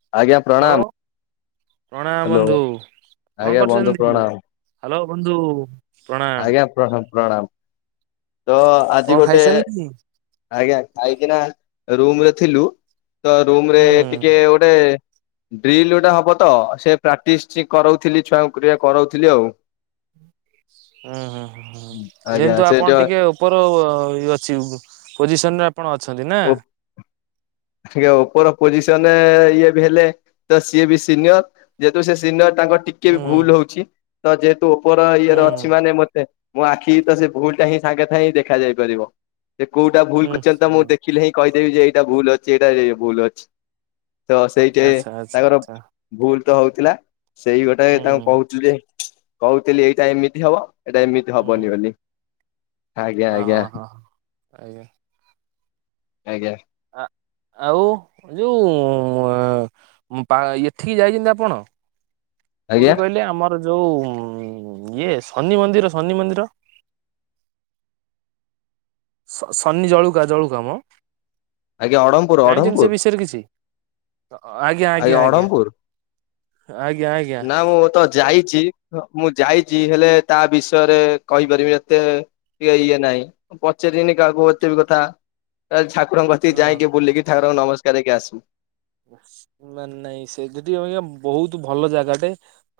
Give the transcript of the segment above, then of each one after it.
ଆଜ୍ଞା ହାଲୋ। ପ୍ରଣାମ। ପ୍ରଣାମ ହ୍ୟାଲୋ ବନ୍ଧୁ, କଣ ଆଜ୍ଞା ବନ୍ଧୁ କରୁଛନ୍ତି, ପ୍ରଣାମ ହାଲୋ ବନ୍ଧୁ। ପ୍ରଣାମ ଆଜ୍ଞା ପ୍ରଣାମ ପ୍ରଣାମ ତ କଣ ଆଜି ଗୋଟେ ଖାଇସାରିଲେଣି? ଆଜ୍ଞା ଖାଇକିନା ରୁମରେ ଥିଲୁ ତ ରୁମ୍ ରେ ହୁଁ ଟିକେ ଗୋଟେ ଡ୍ରିଲ୍ ଗୋଟେ ହବ ତ ସେ ପ୍ରାକ୍ଟିସ୍ କରଉଥିଲି ଛୁଆଙ୍କୁ ଟିକେ କରଉଥିଲି ଆଉ। ହୁଁ, ହୁଁ, ହୁଁ ଆଜ୍ଞା ଯେନ୍ତୁ ଆପଣ ସେଟା ଟିକେ ଉପର ଅ ଅଛି ପୋଜିସନରେ ଆପଣ ଅଛନ୍ତି ନା। ଟିକିଏ ଉପର ପୋଜିସନରେ ଇଏ ବି ହେଲେ ତ ସିଏ ବି ସିନିୟର। ଯେହେତୁ ସେ ସିନିଅର୍ ତାଙ୍କର ଟିକେ ହୁଁ ବି ଭୁଲ ହଉଛି ତ ଯେହେତୁ ଉପର ଇଏରେ ହୁଁ ଅଛି ମାନେ ମତେ ମୋ ଆଖିକି ତ ସେ ଭୁଲଟା ହିଁ ସାଙ୍ଗେ ସାଙ୍ଗେ ହିଁ ଦେଖାଯାଇ ପାରିବ। ସେ କୋଉଟା ଭୁଲ୍ ହୁଁ କରିଛନ୍ତି ତ ମୁଁ ହୁଁ ଦେଖିଲେ ହିଁ କହିଦେବି ଯେ ଏଇଟା ଭୁଲ୍ ଅଛି ଏଇଟା ଭୁଲ୍ ଅଛି। ତ ସେଇଟେ ଆଚ୍ଛା ଆଚ୍ଛା ତାଙ୍କର ଆଚ୍ଛା ଭୁଲ୍ ତ ହଉଥିଲା। ସେଇ ଗୋଟାଏ ତାଙ୍କୁ ହୁଁ କହୁଚି ଯେ କହୁଥିଲି ଏଇଟା ଏମିତି ହବ। ଏଟା ଏମିତି ହବନି ହୁଁ ବୋଲି ଆଜ୍ଞା ଅ ଆଜ୍ଞା। ହଁ ହଁ ଆଜ୍ଞା। ଆଜ୍ଞା। ଆ ଆଉ ଯୋଉ ଉଁ ପା ଏଠିକି ଯାଇଚିନ୍ତି ଆପଣ? ଆଜ୍ଞା କୋଉଠି କହିଲେ ଆମର ଯୋଉ ଇଏ ଶନି ମନ୍ଦିର ଶନି ମନ୍ଦିର? ସନି ଜଳୁକା ଜଳୁକା ମ। ଆଜ୍ଞା ଅଢମପୁର ଜାଣିଛନ୍ତି ଅଢମପୁର ସେ ବିଷୟରେ କିଛି। ଅ ଆଜ୍ଞା, ଆଜ୍ଞା, ଆଜ୍ଞା, ଆଜ୍ଞା ଆଜ୍ଞା। ନା ମୁଁ ତ ଯାଇଚି ମୁଁ ଯାଇଚି ହେଲେ ତା ବିଷୟରେ ହୁଁ କହିପାରିବି ଏତେ ଟିକେ ଇଏ ନାଇଁ ପଚାବିରିନି କାହାକୁ ଏତେ ବି କଥା ତା ଛା ଠାକୁରଙ୍କ କତିକି ହଁ। ଯାଇଁକି ବୁଲିକି ଠାକୁରଙ୍କୁ ନମସ୍କାର ହେଇକି ଆସିବି। ନା ନାଇଁ ସେଠି ଅବିକା ବହୁତ ଭଲ ଜାଗାଟେ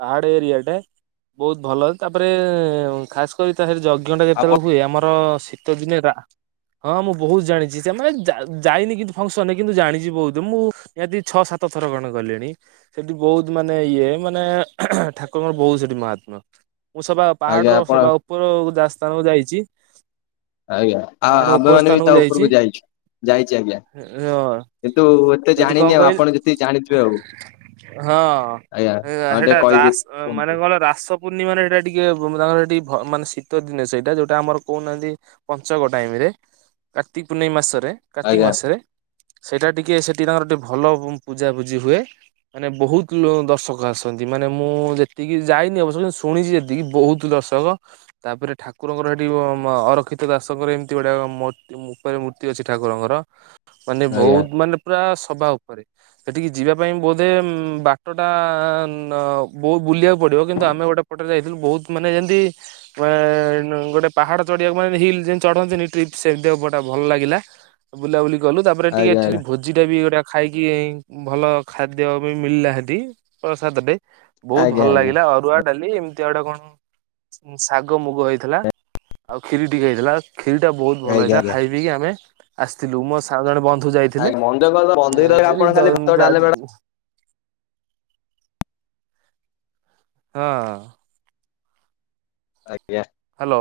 ପାହାଡ ଏରିଆ ଟେ ବହୁତ ଭଲ ତାପରେ ଖାସ୍ କରି ତା ସେଠି ଯଜ୍ଞ ଟା ଆପଣ ଯେତେବେଳେ ହୁଏ ଆମର ସି ଶୀତଦିନେ ରା ହଁ ମୁଁ ବହୁତ ଜାଣିଛି ସେମାନେ ଯା ଯାଇନି କିନ୍ତୁ ଫଙ୍କସନ୍ ରେ କିନ୍ତୁ ଜାଣିଛି ବହୁତ ମୁଁ ନିହାତିକି ଛଅ ସାତ ଥର ଖଣ୍ଡେ ଗଲିଣି। ସେଠି ବହୁତ ମାନେ ଇଏ ମାନେ ଠାକୁରଙ୍କର ବହୁତ ସେଠି ମହାତ୍ମ୍ୟ ମୁଁ ସବା ଆଜ୍ଞା ପାହାଡର ଆପଣ ସବା ଉପର ଯା ସ୍ଥାନକୁ ଯାଇଛି। ଆଜ୍ଞା ଆଉ ପାହାଡ ଉପର ଆମେମାନେ ବି ସ୍ଥାନକୁ ତା ଯାଇଛି। ଉପରକୁ ଯାଇଛୁ ଯାଇଛି ଆଜ୍ଞା। ହଁ କିନ୍ତୁ ଏତେ ସେଇଠି କଣ ଜାଣିନି ଆଉ କହିଲେ ଆପଣ ଯେତିିକି ଜାଣିଥିବେ ଆଉ। ହଁ ଆଜ୍ଞା ହଁ ଟିକେ ହେଟା କହିଦେ ଦାସ୍ ମାନେ କୁହନ୍ତୁ କଣ ରାସ ପୂର୍ଣ୍ଣିମାରେ ହେଟା ଟିକେ ତାଙ୍କର ଏଠି ମାନେ ଶୀତ ଦିନେ ସେଇଟା ଯୋଉଟା ଆମର କହୁନାହାନ୍ତି ପଞ୍ଚକ ଟାଇମ୍ ରେ କାର୍ତ୍ତିକପୁନେଇ ମାସରେ କାର୍ତ୍ତିକ ଆଜ୍ଞା ମାସରେ ସେଇଟା ଟିକେ ସେ ଟିକେ ତାଙ୍କର ଟିକେ ଭଲ ପୂଜା ପୂଜିି ହୁଏ। ମାନେ ବହୁତ ଲୋ ଦର୍ଶକ ଆସନ୍ତି ମାନେ ମୁଁ ଯେତିକି ଯାଇନି ଅବଶ୍ୟ ଶୁଣିଛି ଯେତିକି ବହୁତ ଦର୍ଶକ ତାପରେ ଠାକୁରଙ୍କର ହେଠି ଅରକ୍ଷିତ ଦାସଙ୍କର ଏମିତି ଗୁଡାକ ମ ଉପରେ ମୂର୍ତ୍ତି ଅଛି ଠାକୁରଙ୍କର ମାନେ ଆଜ୍ଞା ବହୁତ ମାନେ ପୁରା ସବା ଉପରେ। ହେଠିକି ଯିବା ପାଇଁ ବୋଧେ ବାଟଟା ବହୁ ବୁଲିବାକୁ ପଡ଼ିବ କିନ୍ତୁ ଆମେ ଗୋଟେ ଏପଟେ ଯାଇଥିଲୁ ବହୁତ ମାନେ ଯେମିତି ମା ଏଇନୁ ଗୋଟେ ପାହାଡ ଚଢିବାକୁ ମାନେ ହିଲ୍ ଯେ ଚଢନ୍ତିନି ଟ୍ରିପ୍ ସେମତିଆ ଉପରଟା ଭଲ ଲାଗିଲା। ବୁଲାବୁଲି କଲୁ ତାପରେ ଟିକେ ଆଜ୍ଞା ଆଜ୍ଞା ଏଠିରି ଭୋଜିଟା ବି ଗୋଟା ଖାଇକି ଏଇ ଉ, ଭଲ ଖାଦ୍ୟ ବି ମିଳଲା ସେଠି ପ୍ରସାଦ ଟେ। ବହୁତ ଆଜ୍ଞା ଭଲ ଆଜ୍ଞା ଲାଗିଲା ଅରୁଆ, ଡାଲି ଏମ ତି ଆଉ ଗୋଟେ କଣ? ଉଁ, ଶାଗ ମୁଗ ହେଇଥିଲା, ଆଉ ଖିରୀ ଟିକେ ହେଇଥିଲା ଆଉ। ଖୀରିଟା ବହୁତ ଭଲ ଆଜ୍ଞା ହେଇଥିଲା ଆଜ୍ଞା ଖାଇ ପିଇକି ଆମେ ଆସିଥିଲୁ। ମୋ ସାଙ୍ଗର ବନ୍ଧୁ ଯାଇଥିଲେ। କେବଳ ମନ୍ଦିରରେ ଯଦି ଆପଣ ଦ ଖାଲି ଭାତ, ଯା ଡାଲମା ଟା ହଁ। ଆଜ୍ଞା। ହାଲୋ।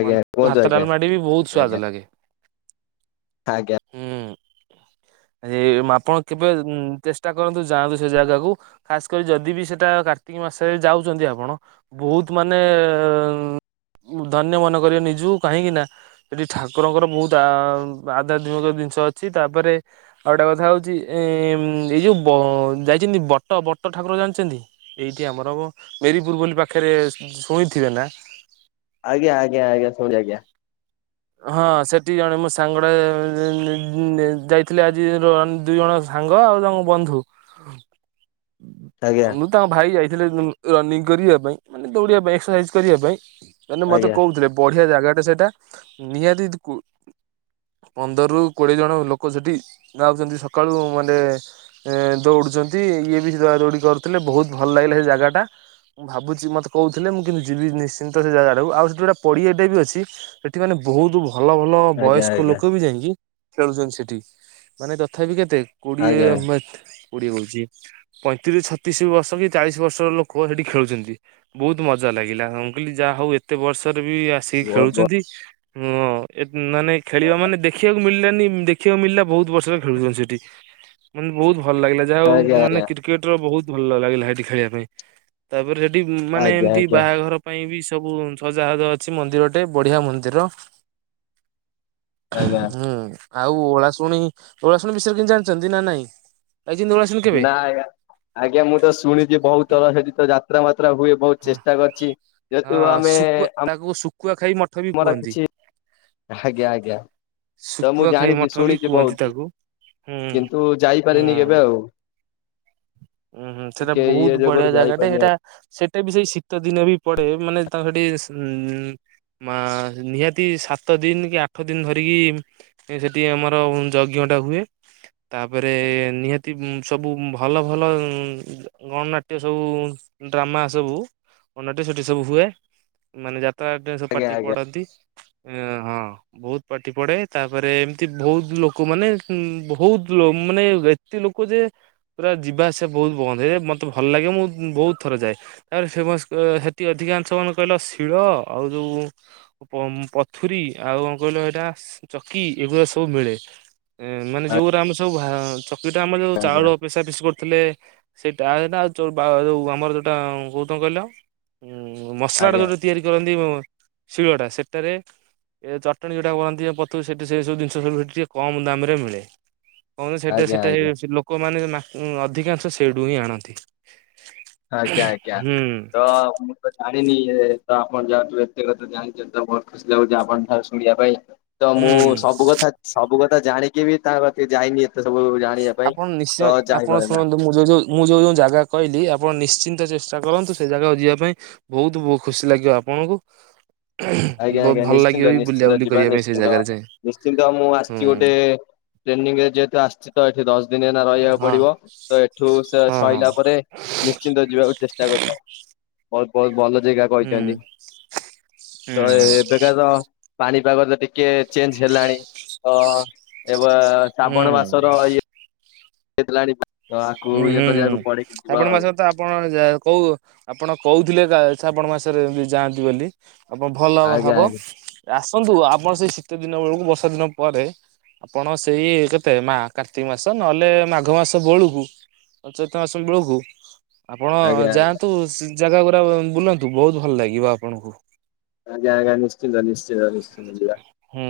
ଆଜ୍ଞା କୁହନ୍ତୁ ଭାତ ଆଜ୍ଞା, ଡାଲମାଟି ବି ବହୁତ ସ୍ଵାଦ ଆଜ୍ଞା, ଲାଗେ। ଆଜ୍ଞା। ଆ [inaudible] ହୁଁ ଏ, ମା-ଆପଣ କେବେ ଉଁ, ଚେଷ୍ଟା କରନ୍ତୁ ଯାଆନ୍ତୁ ସେ ଜାଗାକୁ। ଖାସ୍ କରି ଯଦି ବି ସେଟା କାର୍ତ୍ତିକ ମାସରେ ଯାଉଚନ୍ତି ଆପଣ ବହୁତ ମାନେ ଏ, ଧନ୍ୟ ମନେ କରିବେ ନିଜକୁ କାହିଁକି ନା ସେଠି ଠାକୁରଙ୍କର ବହୁତ ଆ, ବା ଯାଦୁ ପକା ଦିନିଷ ଅଛି ତାପରେ ଆଉ ଗୋଟେ କଥା ହଉଚି ଏ, ଉଁ, ଏଇ ଯୋଉ ବ-ଯାଇଚନ୍ତି ବଟ ବଟ ଠାକୁର ଜାଣିଛନ୍ତି? ଏଇଠି ଆମର ମେରିପୁର ବୋଲି ପାଖରେ ଶୁଣିଥିବେ ନା? ଆଜ୍ଞ, ଆଜ୍ଞ, ଆଜ୍ଞା, ଶୁଣି ଆଜ୍ଞା। ହଁ ସେଠିକି ଜଣେ ମୋ ସାଙ୍ଗଟା ଯାଇଥିଲି ଆଜିର ଆନ ଦୁଇ ଜଣ ସାଙ୍ଗ ଆଉ ତାଙ୍କ ବନ୍ଧୁ। ଆଜ୍ଞା ତାଙ୍କ ଭାଇ ଯାଇଥିଲେ ଉଁ, ରନିଂ କରିବା ପାଇଁ ମାନେ ଦୌଡିବା ପାଇଁ ଏକ୍ସସାଇଜ କରିବା ପାଇଁ। ଏନେ ମୋତେ ଆଜ୍ଞା କହୁଥିଲେ ବଢିଆ ଜାଗାଟା ସେଇଟା ନିହାତି ଦିକୁ ପନ୍ଦରରୁ, କୋଡିଏ ଜଣ ଲୋକ ସେଠି ଯାଉଚନ୍ତି ସକାଳୁ ମାନେ ଏ ଦୌଡ଼ୁଚନ୍ତି ଇଏ ବି ସେ ଦୌଡ଼ା ଦୌଡ଼ି କରୁଥିଲେ ବହୁତ ଭଲ ଲାଗିଲା ସେ ଜାଗାଟା। ମୁଁ ଭାବୁଛି ମୋତେ କହୁଥିଲେ ମୁଁ କିନ୍ତୁ ଯିବି ନିଶ୍ଚିନ୍ତ ସେ ଜାଗା ଟାକୁ। ଆଉ ସେଠି ଗୋଟେ ପଡିଆ ଟେ ବି ଅଛି। ସେ ସେଠ ମାନେ ବହୁତ ଭଲ ଭଲ ଆଜ୍ଞା ବୟସ୍କ ଆଜ୍ଞା ଲୋକ ବି ଯାଇକି ଖେଳୁଛନ୍ତି ସେଠି, ମାନେ ତଥାପି କେତେ କୋଡିଏ ଆଜ୍ଞା ମେଥ୍ କୋଡିଏ କହୁଚି ପଇଁତିରିଶ, ଛତିଶ ବର୍ଷ କି ଚାଳିଶ ବର୍ଷର ଲୋକ ସେଠି ଖେଳୁଛନ୍ତି। ବହୁତ ମଜା ଲାଗିଲା, ହଁ ମୁଁ କହିଲି ଯାହା ହଉ ଏତେ ବର୍ଷରେ ବି ଆସ କି ବହୁତ ଖେଳୁଛନ୍ତି, ବହୁତ ଉଅଁ, ଏ ମାନେ ଖେଳିବା ମାନେ ଦେଖିବାକୁ ମିଳିଲାନି ଦେଖିବାକୁ ମିଳିଲା ବହୁତ ବର୍ଷରେ ଖେଳୁଛନ୍ତି ସେଠି ମାନେ ବହୁତ ଭଲ ଲାଗିଲା। ଯାହା ହଉ ଆଜ୍ଞା ମାନେ କ୍ରିକେଟ୍ ର ବହୁତ ଭଲ ଲାଗିଲା ସେଇଠି ଖେଳିବା ପାଇଁ। ତାପରେ ସେଠି ମାନେ ଆଜ୍ଞା ଏମତି ଆଜ୍ଞା ବାହାଘର ପାଇଁ ବି ସବୁ ସଜାହାଜ ଅଛି ମନ୍ଦିର ଟେ ବଢିଆ ମନ୍ଦିର। ଆଜ୍ଞା ଆଜ୍ଞା ହୁଁ, ଆଉ ଓଳାଶୁଣି ଓଳାଶୁଣି ବିଷୟରେ କି ଜାଣିଚନ୍ତି ନା ନାଇଁ? ଆ, ଯେମିତି ଓଳାଶୁଣି ନା ଆଜ୍ଞା, ଆଜ୍ଞା ମୁଁ ତ ଶୁଣିଚି ବହୁତ ଥର ସେଠି ତ ଯାତ୍ରା ମାତ୍ରା ହୁଏ। ବହୁତ ହଁ। ଚେଷ୍ଟା କରିଛି ଯେହେତୁ ଆମେ ଆମ କୁୁଆ ଖାଇ ମଠ ବି କୁହନ୍ତି। ଆଜ୍ଞା ଆଜ୍ଞା ତ ମୁଁ ଶୁଖୁଆ ଖାଇ ଜାଣିଚି ମଠ ବି ଶୁଣିଚି କୁହନ୍ତି ବହୁତ। ତାକୁ ହୁଁ କିନ୍ତୁ ଯାଇପାରିନି କେବେ ଆଉ। ଉଁ, ହୁଁ, ସେଟା ଟିକେ ଇଏ ବହୁତ ଯୋଗୁରୁ ବଢିଆ ଜାଗାଟେ, ଯାଇପାରିନି ଆଉ ସେଟା ଏଟା ବି ସେଇ ଶୀତ ଦିନେ ବି ପଡେ ମାନେ ତାଙ୍କର ଟିକେ ସେ ମା ନିହାତି ସାତ ଦିନି କି ଆଠ ଦିନି ଧରିକି ସେ ସେଠି ଆମର ଉଁ ଯଜ୍ଞଟା ହୁଏ। ତାପରେ ନିହାତି ଉଁ ସବୁ ଭଲ ଭଲ ଉଁ ଗଣନାଟ୍ୟ ସବୁ ଡ୍ରାମା ସବୁ ଗଣନାଟ୳ ସେଠି ସବୁ ହୁଏ ମାନେ ଯାତ୍ରା ଆତ୍ରା ସବୁ ଆଜ୍ଞା ପାଟି ଆଜ୍ଞା ପଡନ୍ତି। ଏ ହଁ। ବହୁତ ପାଟି ପଡେ ତାପରେ ଏମିତି ବହୁତ ଲୋକ ମାନେ ଉଁ ବହୁତ ଲୋ ମାନେ ଏ ଏତେ ଲୋକ ଯେ ପୁରା ଯିବାଆସିବା ବହୁତ ବନ୍ଦ ହେଇଯାଏ ମତେ ଭଲ ଲାଗେ ମୁଁ ବହୁତ ଥର ଯାଏ। ତାର ଫେମସ୍ ଏ ହେଟି ଅଧିକାଂଶ ମାନେ କହିଲ ଶିଳ ଆଉ ଯୋଉ ପମ୍ ପଥୁରୀ ଆଉ କଣ କହିଲ ଏଇଟା ସେ ଚକି ଏଗୁରା ସବୁ ମିଳେ। ଏଁ ମାନେ ଯୋଉରା ଆମ ସବୁ ଭା ଚକିଟା ଆମର ଯୋଉ ଚାଉଳ ପେସା ପେଷି କରୁ ଥିଲେ ସେଇଟା [unintelligible] ଆମର ଯୋଉଟା [unintelligible] କହିଲ। ଉଁ ମସଲା ଟା ଆଜ୍ଞା ଯୋଉଟା ତିଆରି କରନ୍ତି ଉଁ ଶିଳୁଆଟା ସେଟାରେ ଏ ଚଟଣି ଯେଉଁଟା କହନ୍ତି ପଥରୁ ସେଠି ସେ ସବୁ ଜିନିଷ ସବୁ ମିଳୁଚି କମ୍ ଦାମରେ ମିଳେ। ଆଜ୍ଞା ଆଜ୍ଞା [unintelligible] ଲୋକମାନେ ମା ଉଁ ଅଧିକାଂଶ ସେଇଠୁ ହିଁ ଆଣନ୍ତି। ଆଜ୍ଞା ଆଜ୍ଞା ହୁଁ ତ ତ ଜାଣିନି ଏ ତ ଆପଣ ଯେହେତୁ ଏତେକଥା ଜାଣିଛନ୍ତି ତ ବହୁତ ଖୁସି ଲାଗୁଛି ଆପଣ ଠାରୁ ଶୁଣିବା ପାଇଁ। ତ ମୁଁ ହୁଁ। ସବୁ କଥା ସବୁ କଥା ଜାଣିକି ବି ତା କତିକି ଯାଇନି ସେସବୁ ଜାଣିବା ପାଇଁ ଆପଣ ନିଶ୍ଚୟ ତ ଚାହିଁ ଆପଣ ରହିଲା। ଶୁଣନ୍ତୁ ମୁଁ ଯୋଉ ଯୋଉ ମୁଁ ଯୋଉ ଯୋଉ ଜାଗା କହିଲି ଆପଣ ନିଶ୍ଚିନ୍ତ ଚେଷ୍ଟା କରନ୍ତୁ ସେ ଜାଗାକୁ ଯିବା ପାଇଁ। ବହୁତ ବୁ ଖୁସି ଲାଗିବ ଆପଣଙ୍କୁ। ଆଜ୍ଞା ବହୁତ ଆଜ୍ଞା ଭଲ ଲାଗିବ ନିଶ୍ଚିନ୍ତ ବି ନିଶ୍ଚିନ୍ତ ବୁଲାବୁଲି ଯିବା କରିବା ପାଇଁ ସେ ନିଶ୍ଚିନ୍ତ ଜାଗାରେ ଯାଇ। ନିଶ୍ଚିନ୍ତ ମୁଁ ହୁଁ ଆସିଛି ଗୋଟେ ଟ୍ରେନିଂରେ ଯେହେତୁ ଆସିଛି ତ ଏଠି ଦଶ ଦିନ ଏଇନା ରହିଆକୁ ହଁ ପଡିବ ତ ଏଠୁ ସେ ହଁ ହଁ ସଇଲା ପରେ ନିଶ୍ଚିନ୍ତ ଯିବାକୁ ଚେଷ୍ଟା କରିବ ବହୁତ ବହୁତ ଭଲ ଜେଗା ହୁଁ। ତ ହୁଁ ଏବେକା ତ ପାଣିପାଗ ତ ଟିକେ ଚେଞ୍ଜ ହେଲାଣି ତ ଏବା ହୁଁ ଶ୍ରାବଣ ହୁଁ। ମାସର ଇଏ [unintelligible] ତ ଆକୁ ହୁଁ ଇଏ ହୁଁ ହୁଁ କରିବାକୁ ପଡିକି ଯିବ ଶ୍ରାବଣ ଆଉ। ମାସ ତ ଆପଣ ଯା କଉ ଆପଣ କଉଥିଲେ ତା ଶ୍ରାବଣ ମାସରେ ଏମତି ଯାଆନ୍ତି ବୋଲି। ଆପଣ ଭଲ ହବ ଆଜ୍ଞା ହବ ଆଜ୍ଞା ଆସନ୍ତୁ ଆପଣ ସେଇ ଶୀତ ଦିନ ବେଳକୁ ବର୍ଷା ଦିନ ପରେ। ଆପଣ ସେଇ କେତେ ମା କାର୍ତ୍ତିକ ମାସ ନହେଲେ ମାଘ ମାସ ବେଳୁକୁ [unintelligible] ମାସ ବେଳକୁ ଆପଣ ଆଜ୍ଞା ଆଜ୍ଞା ଯାଆ କୁ ସେ ଜାଗା ଗୁରା ବୁଲନ୍ତୁ ବହୁତ ଭଲ ଲାଗିବ ଆପଣଙ୍କୁ। ଆଜ୍ଞା ଆଜ୍ଞା ନିଶ୍ଚିନ୍ତ ନିଶ୍ଚିତ ନିଶ୍ଚି ହୁଁ।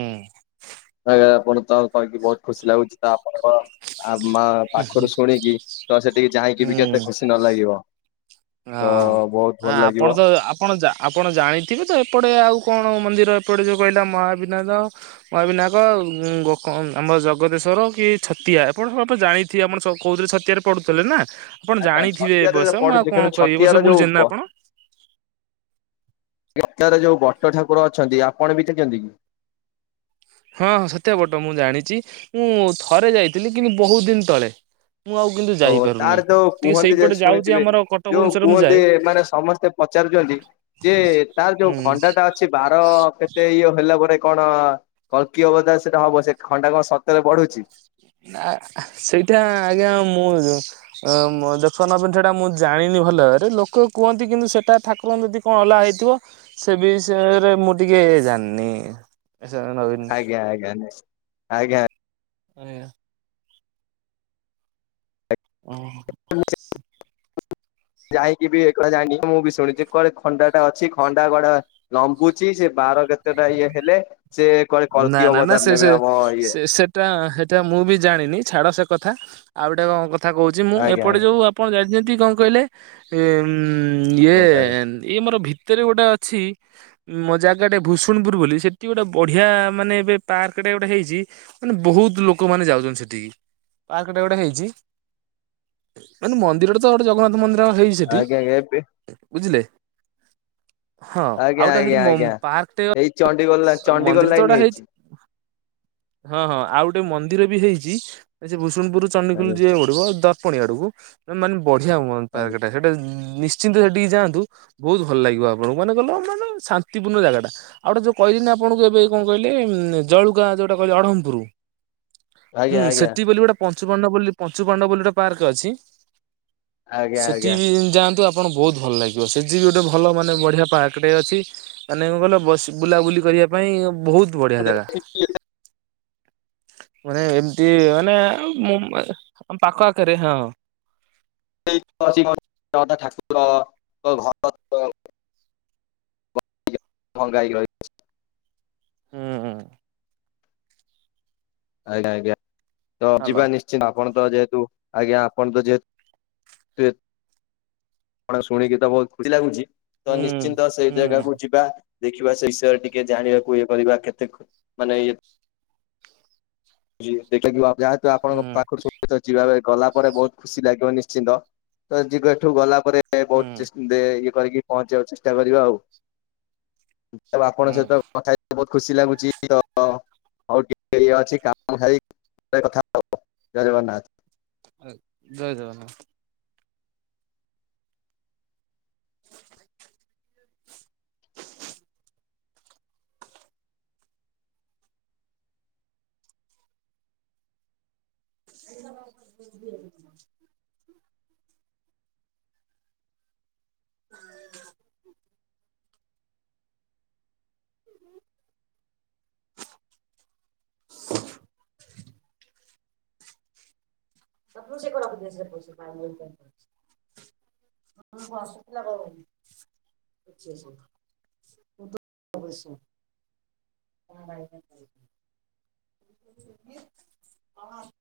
ଆଜ୍ଞା ଆପଣ ତ କହିକି ବହୁତ ଖୁସି ଲାଗୁଛି ତ ଆପଣଙ୍କ ଆଉମା ପାଖରୁ ଶୁଣିକି ତ ସେଠିକି ଯାଇଁକି ବି କେତେ ହୁଁ। ଖୁସି ନ ଲାଗିବ। ତ ହଁ ବହୁତ ଆ ଭଲ ଲାଗିବ। ଆପଣ ତ ଆପ ଆପଣ ଯା ଆପଣ ଜାଣିଥିବେ ତ ଏପଟେ ଆଉ କଣ ମନ୍ଦିର ଏପଟେ ଯୋଉ କହିଲା ମହାବିନାଦ। ମହାବିନାୟକ ଆଉ ଉଁ ଗ କ ଆମ ଜଗତେଶ୍ଵର କି ଛତିଆ ଆପଣ ସମତେ ଜାଣି ତି ଆପଣ ଛ କହୁଥିଲେ ଛତିଆରେ ପଡ଼ୁଥିଲେ ନା ଆପଣ ଆଜ୍ଞା ଜାଣିଥିବେ ଛତିଆରେ ଅବସ୍ୟ ମୁଁ ଆଉ ପଡୁଛି କିନ୍ତୁ କଣ କହିବି ଏ ଛତିଆର ବର୍ଷ ଯୋଉ ବୁଲିଛନ୍ତି ବ ନା ଆପଣ? [unintelligible] ଆରେ ଯୋଉ ବଟ ଠାକୁର ଅଛନ୍ତି ଆପଣ ଦେଖିଛନ୍ତି କି? ହଁ ହଁ ଛତିଆ ବଟ ମୁଁ ଜାଣିଚି ମୁଁ ଥରେ ଯାଇଥିଲି କିନ୍ତୁ ବୋହୁତ ଦିନ ତଳେ ମୁଁ ଆଉ କିନ୍ତୁ ଓହୋ ଯାଇପାରୁନି ତାର ଯୋଉ ଟିକେ କୁହନ୍ତି ଯେ ସେଇପଟେ ଯାଉଛି ଶୁଣିଥିବେ ଆମର କଟକ ଯୋଉ ଭୁବନେଶ୍ୱର ମୁଁ କୁହନ୍ତି ଯାଏ ଏମାନେ ସମସ୍ତେ ପଚାରୁଚନ୍ତି ଯେ ତାର ଯୋଉ ହୁଁ। ଖଣ୍ଡାଟା ଅଛି ବାର କେତେ ଇଓ ହେଲା ପରେ କଣ କଳ୍କୀ ଅବତାର ସେଟା ହବ ସେ ଖଣ୍ଡା କଁ ସତେରେ ବଢୁଚି। ନାଁ ସେଇଟା ଆଜ୍ଞା ମୁଁ ଆ ମୋ ଦେଖ ନବୀନ୍‌ ସେଇଟା ମୁଁ ଜାଣିନି ଭଲ ଭାବରେ ଲୋକ କୁହନ୍ତି କିନ୍ତୁ ସେଟା ଠାକୁରଙ୍କୁ ଯଦି କଁ ଅଲଗା ହେଇଥିବ ସେ ବିଷୟରେ ମୁଁ ଟିକେ ଜାନନି। [unintelligible] ଆଜ୍ଞା ଆଜ୍ଞା ନେସ୍ ଆଜ୍ଞା। [unintelligible] ଓହୋ। [inaudible] ଯାଇଁକି ବି ଏକଲା ଜାଣିନି ମୁଁ ବି ଶୁଣିଚି କୁଆଡେ ଖଣ୍ଡାଟା ଅଛି ଖଣ୍ଡା କୁଆଡେ ଲମ୍ବୁଚି ସେ ବାର କେତେଟା ଇଏ ହେଲେ ସେ କୁଆଡେ କଳ୍କି ଅବତାର ନେବେ ଆମ ଇଏ। ଟା ହେଟା ମୁଁ ବି ଜାଣିନି ଛାଡ ସେ କଥା ଆଉ ଗୋଟେ କଁ କଥା କହୁଛି ମୁଁ ଆଜ୍ଞା ଏପଟେ ଆଜ୍ଞା ଯୋଉ ଆପ୍ ପଣ ଜାଣିଚନ୍ତି କଁ କଇଲେ ଏ ଉଁ ଇଏ କୁହନ୍ତୁ ଆଜ୍ଞା ଏଇ ଆମର ଭିତେରେ ଗୋଟା ଅଛି ମ ଜାଗାଟେ ଭୂଷୁଣୁପୁର ବୋଲି ସେଠି ଗୋଟେ ବ ଢିଆ ମାନେ ଏବେ ପାର୍କଟେ ଗୋଟେ ହେଇଚି ମାନେ ବୋହୁତୁ ଲୋକମାନେ ଯାଉଛନ୍ତି ସେଠିକି। ପାର୍କଟା ଗୋଟେ ହେଇଚି ମାନେ ମନ୍ଦିରଟା ତ ଗୋଟେ ଜଗନ୍ନାଥ ମନ୍ଦି ର ହେଇଚି ସେଠି ଆଜ୍ଞା ଆଜ୍ଞା ଏବେ ବୁଝିଲେ। ହଁ ଆଉ ଗୋଟେ ସେଠି ମମ୍ ପାର୍କଟେ ଅ ଚଣ୍ଡିଖୋଲ ଲାଇନ୍ ଚଣ୍ଡିଖୋଲ ଲାଇନ୍ ହେଇଚି। ହଁ ହଁ ଆଉ ଗୋଟେ ମନ୍ଦିର ବି ହେଇଚି ଏ ସେ ଭୁଷୁଣ୍ଡପୁର ଚଣ୍ଡିଖୋଲ ଆଜ୍ଞା ଯିଏ ଗୋ ଡୁକୁ ଦର୍ପଣି ଆଡୁକୁ ମାନେ ବଢିଆ ହୁଅନ୍ତ ଆଜ୍ଞା ପାର୍କେଟା ସେଟା ନିଶ୍ଚିନ୍ତ ସେଠିକି ଯାଆନ୍ତୁ ବୋହୁତୁ ଭଲ ଲାଗିବ ଆପଣଙ୍କୁ ମାନେ ଗଲ ମାନେ ଶାନ୍ତିପୂର୍ଣ୍ଣ ଜାଗାଟା ଆଉ ଗୋଟେ ଯୋଉ କହିିଲିନି ଆ ପଣୁଙ୍କୁ ଏବେ କଁ କହିଲେ ଉଁ ଜଳୁକୁଆ ଯୋଉଟା କହିଲେ ଅଢମପୁରୁ ଆଜ୍ଞା ହୁଁ ଆଜ୍ଞା ସେଠି ବୋଲି ଗୋଟା ପଞ୍ଚୁପାଣ୍ଡବ ବୋଲି ପଞ୍ଚୁପାଣ୍ଡବ ବୋଲି ଗୋଟେ ପାର୍କ ଅଛି ଆଜ୍ଞା ସେଠି ଆଜ୍ଞା ବି ଯାଆନ୍ତୁ ଆ ଆପଣ ବୋହୁତ ଭଲ ଲାଗିବ ସେଯି ବି ଗୋଟେ ଭଲ ମାନେ ବଢିଆ ପାର୍କଟେ ଅଛି। ମାନେ କଁ କହିଲ ବସି ବୁଲାବୁଲି କରିବା ପାଇଁ ଭୋଉତ ବଢିଆ ଜାଗା। ମାନେ ଏମତି ମାନେ ମୋ ମେ ଆମ ପାଖ ଆଖେରେ ହଁ। [unintelligible] ଅଛି [unintelligible] ଠାକୁରଙ୍କ ଘର [unintelligible] ଭଙ୍ଗା ହେଇକି ରହିଛି। ହୁଁ ଉଁ। ଆଜ୍ଞା ଆଜ୍ଞା ତ ହ୍ୟାଲୋ ଯିବା ନିଶ୍ ଚିନ୍ତ ଆପଣ ତ ଯେହେତୁ ଆଜ୍ଞା ଆପଣ ତ ଯେହେତୁ ଏ କଣ ଶୁଣିକି ତ ବୋହୁତ ଖୁସି ଲାଗୁଚି ତ ହୁଁ ନିଶ୍ଚିନ୍ତ ସେଇ ହୁଁ ଜାଗାକୁ ଯିବା। ଦେଖିବା ସେଇ ବିଷୟରେ ଟିକେ ଜାଣିବାକୁ ଇଏ କରିବା କେତେ କଁ ମାନେ ଇଏ ଚି ଦେଖିଆକିଉ ଆପ୍ ଯାହାତୁ ଆପଣଙ୍କ ହୁଁ ପାଖୁରୁ ଶୁ [unintelligible] ଯିବାବେଏ ଗଲା ପରେ ବୋହୁତ ଖୁସି ଲାଗିବ ନିଶ୍ଚିନ୍ତ ତ ଯିବେ ଏଠୁ ଗଲା ପରେ ଏ ହୁଁ ବୋହୁତ ଚେଷ୍ ଦେ ଇଏ କରିକି ପହଞ୍ଚିବାକୁ ଚେଷ୍ଟା କରିବା ଆଉ ଏବେ ଆପଣଙ୍କ ହୁଁ ସହିତ କଥା ହେଇ ଏ ବୋହୁତ ଖୁସି ଲାଗୁଚି ତ ଆଉ ଟିକେ ଇଏ ଅଛି କା ମୁଁ ହେଇ [unintelligible] କଥା [unintelligible] ଜୟ ଜଗନ୍ନାଥ। ଆଗ୍ ଜୟ ଜଗନ୍ନାଥ। [inaudible] [inaudible] ସବୁ ସେ କଡ଼ରେ ରଖିଦେ ସେ ପଇସା [unintelligible] [unintelligible] ଅବଶ୍ୟ। [unintelligible]